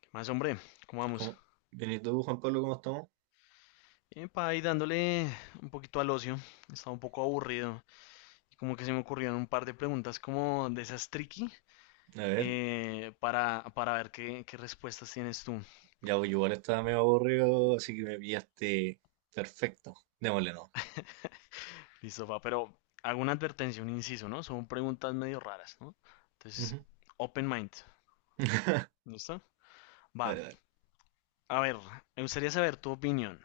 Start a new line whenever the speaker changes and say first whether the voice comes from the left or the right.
left: ¿Qué más, hombre? ¿Cómo vamos?
right: ¿Cómo? Bien, ¿y tú, Juan Pablo, cómo estamos?
left: Bien, pa, ahí dándole un poquito al ocio. Estaba un poco aburrido. Y como que se me ocurrieron un par de preguntas como de esas tricky
right: A ver,
left: para, ver qué, respuestas tienes tú.
right: ya voy, igual estaba medio aburrido, así que me pillaste perfecto. Démosle no.
left: Listo, pa, pero hago una advertencia, un inciso, ¿no? Son preguntas medio raras, ¿no? Entonces,
right: Ujú.
left: open mind. ¿Listo? Va.
right: Dale, dale.
left: A ver, me gustaría saber tu opinión.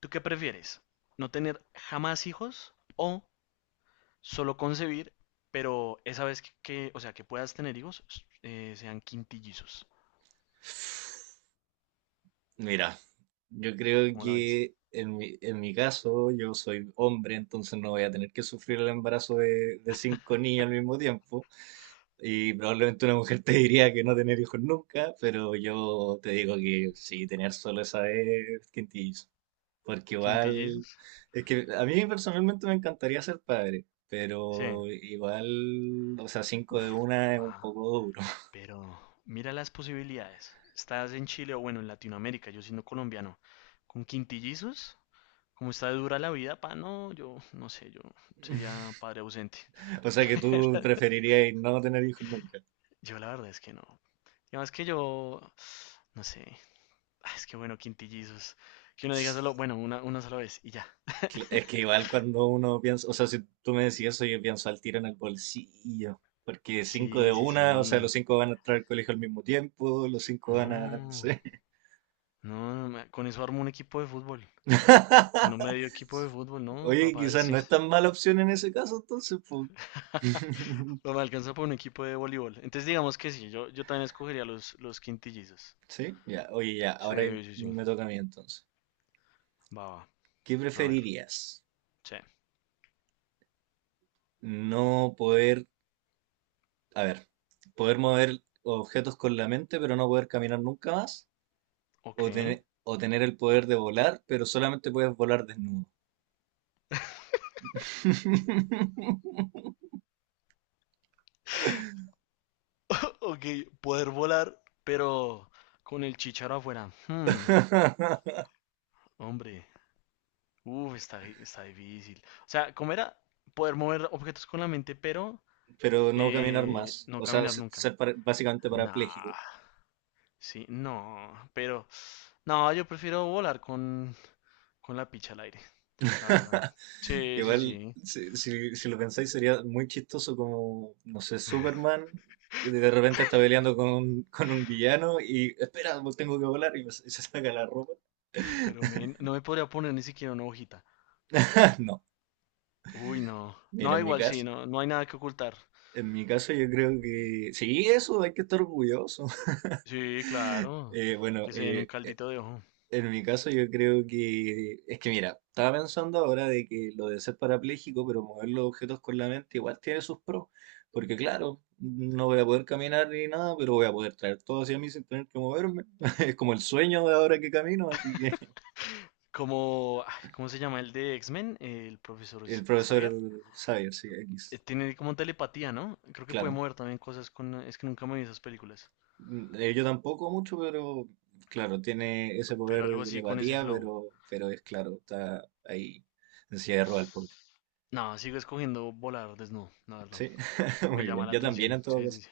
left: ¿Tú qué prefieres? ¿No tener jamás hijos o solo concebir, pero esa vez que, o sea, que puedas tener hijos, sean quintillizos.
right: Mira, yo creo
left: ¿Cómo la ves?
right: que en mi caso, yo soy hombre, entonces no voy a tener que sufrir el embarazo de cinco niños al mismo tiempo. Y probablemente una mujer te diría que no tener hijos nunca, pero yo te digo que sí, tener solo esa vez, quintillo. Porque igual,
left: ¿Quintillizos?
right: es que a mí personalmente me encantaría ser padre,
left: Sí.
right: pero igual, o sea, cinco de
left: Uf,
right: una es un
left: papá.
right: poco duro.
left: Pero mira las posibilidades. Estás en Chile o, bueno, en Latinoamérica, yo siendo colombiano. Con quintillizos, como está de dura la vida, pa, no, yo no sé, yo sería padre ausente.
right: O sea que tú preferirías no tener hijos nunca.
left: Yo la verdad es que no. Y además que yo, no sé, ah, es que bueno, quintillizos. Que uno diga solo, bueno, una, sola vez y ya.
right: Es que igual cuando uno piensa, o sea, si tú me decís eso, yo pienso al tiro en el bolsillo. Porque cinco de
left: Sí, sí,
right: una, o sea,
left: sí.
right: los cinco van a entrar al colegio al mismo tiempo, los cinco van a, no
left: No,
right: sé.
left: no, no, con eso armo un equipo de fútbol. Bueno, medio equipo de fútbol, no,
right: Oye,
left: papá,
right: quizás
left: sí.
right: no es tan mala opción en ese caso, entonces, pues.
left: No me alcanza por un equipo de voleibol. Entonces digamos que sí, yo, también escogería los, quintillizos.
right: Sí, ya, oye, ya, ahora
left: Sí, sí, sí.
right: me toca a mí entonces.
left: Va, va.
right: ¿Qué
left: A ver.
right: preferirías?
left: Sí.
right: No poder, a ver, poder mover objetos con la mente, pero no poder caminar nunca más,
left: Ok.
right: o tener el poder de volar, pero solamente puedes volar desnudo.
left: Ok, poder volar, pero con el chicharo afuera. Hombre. Uf, está difícil. O sea, ¿cómo era? Poder mover objetos con la mente, pero
right: Pero no caminar más,
left: no
right: o sea,
left: caminar nunca.
right: ser básicamente
left: Nah.
right: parapléjico.
left: Sí, no, pero no, yo prefiero volar con, la picha al aire, la verdad. Sí, sí,
right: Igual,
left: sí.
right: si lo pensáis, sería muy chistoso como, no sé, Superman de repente está peleando con un villano y espera, pues tengo que volar y se saca la ropa.
left: Uf, pero men, no me podría poner ni siquiera una hojita.
right: No,
left: Uy, no.
right: mira,
left: No,
right: en mi
left: igual sí,
right: caso,
left: no, no hay nada que ocultar.
right: en mi caso yo creo que sí, eso hay que estar orgulloso.
left: Sí, claro.
right: Eh, bueno,
left: Que se den un
right: eh,
left: caldito de ojo.
right: En mi caso, yo creo que es que mira, estaba pensando ahora de que lo de ser parapléjico, pero mover los objetos con la mente igual tiene sus pros, porque claro, no voy a poder caminar ni nada, pero voy a poder traer todo hacia mí sin tener que moverme. Es como el sueño de ahora que camino, así que
left: Como, ay, ¿cómo se llama el de X-Men? El profesor
right: el profesor
left: Xavier.
right: Xavier, sí, X,
left: Tiene como telepatía, ¿no? Creo que puede
right: claro.
left: mover también cosas con... Es que nunca me vi esas películas.
right: Yo tampoco mucho, pero claro, tiene ese
left: Pero
right: poder de
left: algo así con ese
right: telepatía,
left: flow.
right: pero es claro, está ahí en silla de ruedas el pobre.
left: No, sigo escogiendo volar desnudo, la verdad.
right: Sí,
left: Me
right: muy
left: llama
right: bien.
left: la
right: Yo también
left: atención.
right: en todo
left: Sí, sí,
right: caso.
left: sí.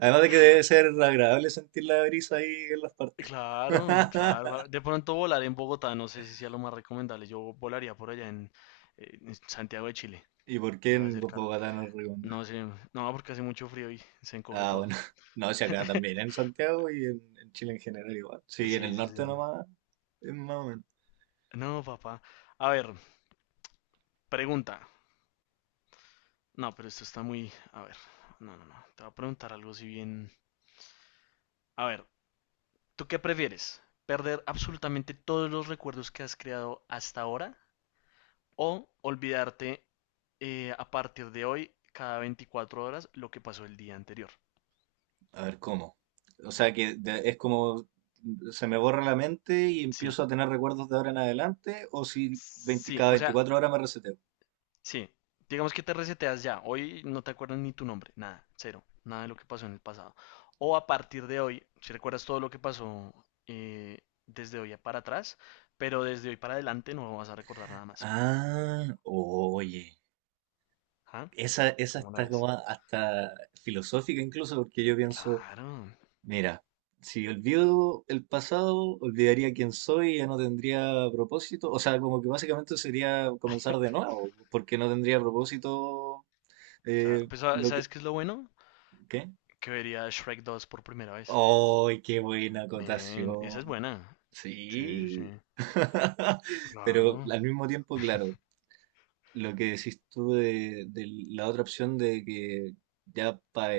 right: Además de que debe ser agradable sentir la brisa ahí en las partes.
left: Claro, claro. De pronto volar en Bogotá, no sé si sea lo más recomendable. Yo volaría por allá en Santiago de Chile.
right: ¿Y por qué
left: Debe
right: en
left: hacer calor.
right: Bogotá no es
left: No
right: recomendable?
left: sé, no, porque hace mucho frío y se encoge
right: Ah,
left: todo.
right: bueno. No, si acá también, en Santiago y en Chile en general igual. Sí, en
left: Sí,
right: el
left: sí, sí,
right: norte
left: no, no.
right: nomás, es más o menos.
left: No, papá. A ver, pregunta. No, pero esto está muy... A ver, no, no, no. Te voy a preguntar algo si bien... A ver, ¿tú qué prefieres? ¿Perder absolutamente todos los recuerdos que has creado hasta ahora o olvidarte, a partir de hoy, cada 24 horas, lo que pasó el día anterior?
right: A ver, ¿cómo? O sea que es como se me borra la mente y
left: Sí,
right: empiezo a tener recuerdos de ahora en adelante, o si veinte
left: sí,
right: cada
left: o sea,
right: veinticuatro horas me reseteo.
left: sí. Digamos que te reseteas ya. Hoy no te acuerdas ni tu nombre, nada, cero, nada de lo que pasó en el pasado. O a partir de hoy, si recuerdas todo lo que pasó, eh, desde hoy para atrás, pero desde hoy para adelante no vas a recordar nada más.
right: Ah, oye,
left: ¿Ah?
right: esa
left: ¿Cómo lo
right: está
left: ves?
right: como hasta filosófica incluso, porque yo pienso,
left: Claro,
right: Mira, si olvido el pasado, olvidaría quién soy y ya no tendría propósito. O sea, como que básicamente sería comenzar de nuevo, porque no tendría propósito
left: claro. Pues,
right: lo que...
left: ¿sabes qué es lo bueno?
right: ¿Qué?
left: Que vería Shrek 2 por primera vez.
right: ¡Ay, qué buena
left: Men, esa es
right: acotación!
left: buena. Sí, sí,
right: Sí.
left: sí.
right: Pero
left: Claro.
right: al mismo tiempo, claro, lo que decís tú de la otra opción de que ya para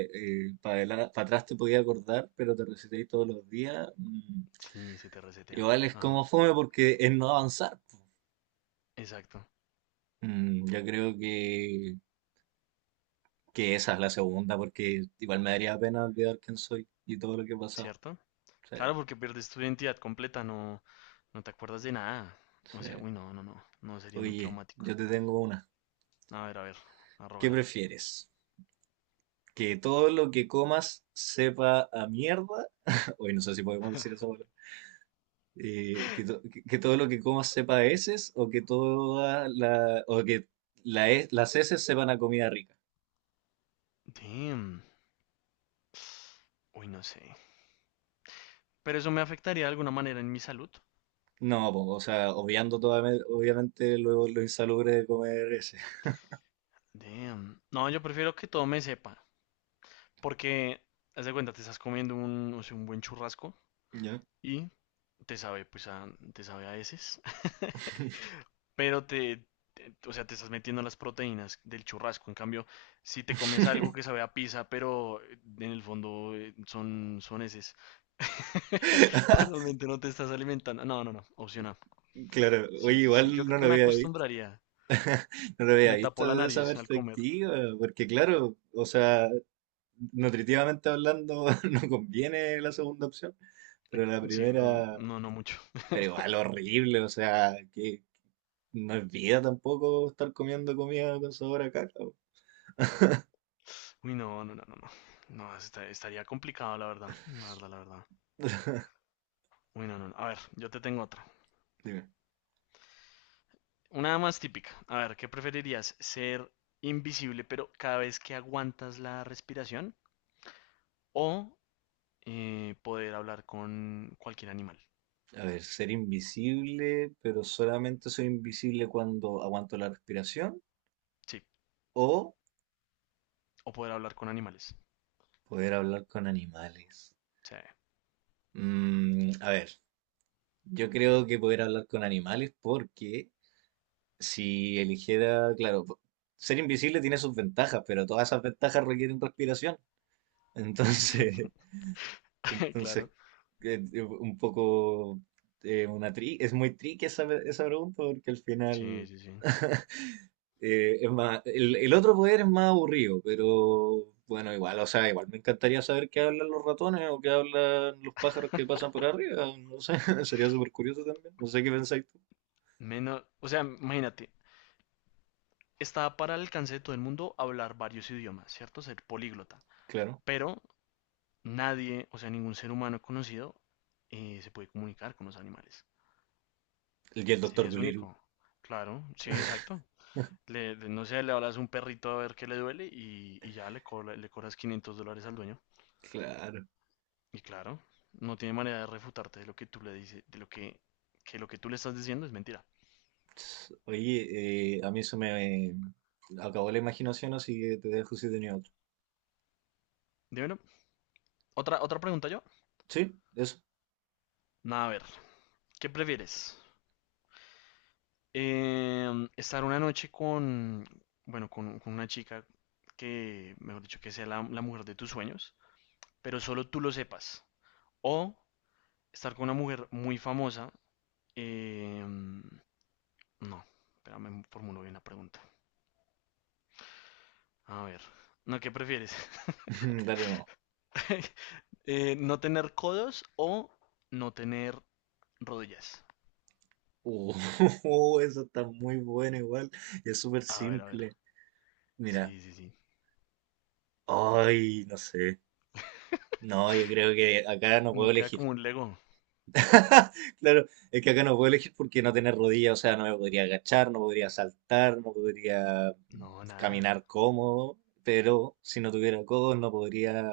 right: atrás te podías acordar, pero te reseteáis todos los días.
left: Sí, se te resetea.
right: Igual es
left: Ajá.
right: como fome porque es no avanzar, po.
left: Exacto.
right: Yo creo que esa es la segunda, porque igual me daría pena olvidar quién soy y todo lo que he pasado.
left: ¿Cierto?
right: Sí,
left: Claro, porque pierdes tu identidad completa, no, no te acuerdas de nada. O sea,
right: sí.
left: uy, no, no, no. No sería muy
right: Oye,
left: traumático.
right: yo te tengo una.
left: A ver, a ver.
right: ¿Qué
left: Arróbala.
right: prefieres? ¿Que todo lo que comas sepa a mierda? Hoy no sé si podemos decir eso palabra. Que todo lo que comas sepa a heces o que las heces sepan a comida rica.
left: Damn. Uy, no sé. Pero eso me afectaría de alguna manera en mi salud.
right: No, po, o sea, obviamente lo insalubre de comer ese.
left: Damn. No, yo prefiero que todo me sepa. Porque, haz de cuenta, te estás comiendo un, o sea, un buen churrasco
right: ¿Ya?
left: y te sabe, pues, a, te sabe a veces. Pero te, o sea, te estás metiendo las proteínas del churrasco. En cambio, si te comes algo que sabe a pizza, pero en el fondo son, heces, pues realmente no te estás alimentando. No, no, no, opción A.
right: Claro, oye,
left: Sí, sí, sí. Yo
right: igual
left: creo
right: no lo
left: que me
right: había visto,
left: acostumbraría.
right: no lo había
left: Me tapó
right: visto
left: la
right: desde esa
left: nariz al comer.
right: perspectiva, porque claro, o sea, nutritivamente hablando no conviene la segunda opción, pero la
left: Sí, no,
right: primera,
left: no, no mucho.
right: pero igual horrible, o sea, que no es vida tampoco estar comiendo comida con sabor a caca, po.
left: Uy, no, no, no, no, no. No, estaría complicado, la verdad. La verdad, la verdad. Uy, no, no. No. A ver, yo te tengo otra. Una más típica. A ver, ¿qué preferirías? ¿Ser invisible, pero cada vez que aguantas la respiración? ¿O poder hablar con cualquier animal?
right: A ver, ser invisible, pero solamente soy invisible cuando aguanto la respiración
left: Sí,
right: o
left: o poder hablar con animales.
right: poder hablar con animales.
left: Sí.
right: A ver, yo creo que poder hablar con animales porque si eligiera, claro, ser invisible tiene sus ventajas, pero todas esas ventajas requieren respiración. Entonces, entonces
left: Claro.
right: un poco una tri es muy tricky esa pregunta porque al
left: Sí,
right: final
left: sí, sí.
right: Es más, el otro poder es más aburrido, pero bueno, igual, o sea, igual me encantaría saber qué hablan los ratones o qué hablan los pájaros que pasan por arriba. No sé, sería súper curioso también. No sé qué pensáis tú.
left: Menos, o sea, imagínate, está para el alcance de todo el mundo hablar varios idiomas, ¿cierto? Ser políglota.
right: Claro.
left: Pero nadie, o sea, ningún ser humano conocido, se puede comunicar con los animales.
right: Y el doctor
left: Serías
right: Dolittle.
left: único. Claro, sí, exacto. Le- no sé, le hablas a un perrito a ver qué le duele, y ya le cobras $500 al dueño.
right: Claro.
left: Y claro, no tiene manera de refutarte de lo que tú le dices, de lo que lo que tú le estás diciendo es mentira.
right: Oye, a mí se me acabó la imaginación, así que te dejo si tenía otro.
left: Dímelo. Otra pregunta yo.
right: ¿Sí? ¿Eso?
left: Nada, a ver, ¿qué prefieres? Estar una noche con, bueno, con, una chica que, mejor dicho, que sea la mujer de tus sueños, pero solo tú lo sepas. O estar con una mujer muy famosa. Eh, no, espérame, formulo bien la pregunta. A ver, no, ¿qué prefieres?
right: Dale, no.
left: ¿No tener codos o no tener rodillas?
right: Uh, eso está muy bueno igual. Y es súper
left: A ver, a ver.
right: simple. Mira.
left: Sí, sí, sí.
right: Ay, no sé. No, yo creo que acá no puedo
left: No queda
right: elegir.
left: como un Lego.
right: Claro, es que acá no puedo elegir porque no tener rodillas, o sea, no me podría agachar, no podría saltar, no podría mm,
left: No, nada.
right: caminar cómodo, pero si no tuviera codos no podría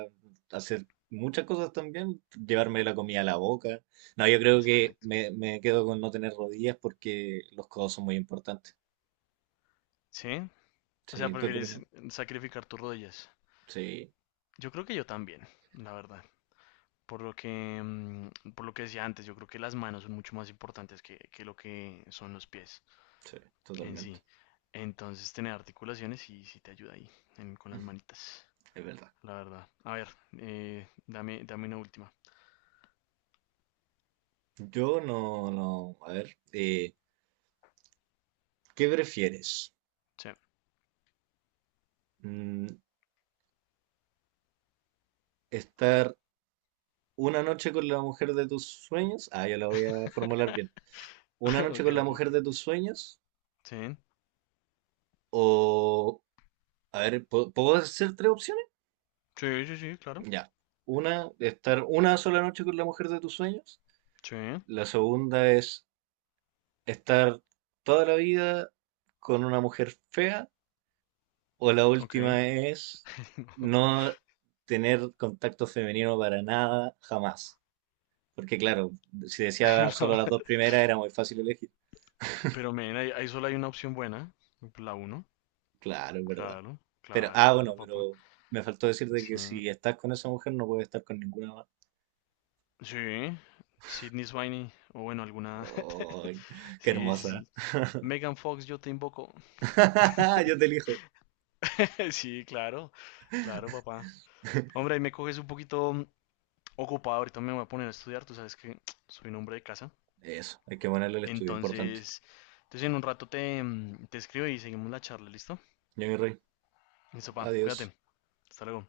right: hacer muchas cosas también, llevarme la comida a la boca. No, yo creo que
left: Exacto.
right: me quedo con no tener rodillas porque los codos son muy importantes.
left: ¿Sí? O sea,
right: Sí, ¿tú qué
left: prefieres
right: opinas?
left: sacrificar tus rodillas.
right: Sí,
left: Yo creo que yo también, la verdad. Por lo que decía antes, yo creo que las manos son mucho más importantes que, lo que son los pies.
right: sí,
left: En
right: totalmente.
left: sí. Entonces, tener articulaciones sí, sí te ayuda ahí, con las manitas,
right: Es verdad.
left: la verdad. A ver, dame, una última.
right: Yo no, no, a ver, ¿qué prefieres?
left: Sí.
right: Mm, estar una noche con la mujer de tus sueños. Ah, ya la voy a formular bien. Una noche
left: Ok,
right: con la
left: ok, ok.
right: mujer de tus sueños.
left: Sí.
right: O, a ver, ¿puedo hacer tres opciones?
left: Sí, sí, sí, claro.
right: Ya. Una, estar una sola noche con la mujer de tus sueños.
left: Sí.
right: La segunda es estar toda la vida con una mujer fea. O la
left: Ok.
right: última es
left: No.
right: no tener contacto femenino para nada, jamás. Porque claro, si decía
left: No.
right: solo las dos primeras era muy fácil elegir.
left: Pero, men, ahí, solo hay una opción buena. La uno.
right: Claro, es verdad.
left: Claro,
right: Pero,
left: claro,
right: ah, bueno,
left: claro, papá.
right: pero me faltó decirte
left: Sí.
right: que si estás con esa mujer no puedes estar con ninguna más.
left: Sí. Sydney Sweeney. O bueno, alguna.
right: ¡Ay, qué
left: Sí, sí,
right: hermosa!
left: sí. Megan Fox, yo te invoco.
right: Yo te elijo.
left: Sí, claro, claro, papá. Hombre, ahí me coges un poquito ocupado, ahorita me voy a poner a estudiar, tú sabes que soy un hombre de casa.
right: Eso, hay que ponerle el estudio, importante.
left: Entonces, en un rato te escribo y seguimos la charla, ¿listo?
right: Johnny Rey,
left: Listo, papá,
right: adiós.
left: cuídate, hasta luego.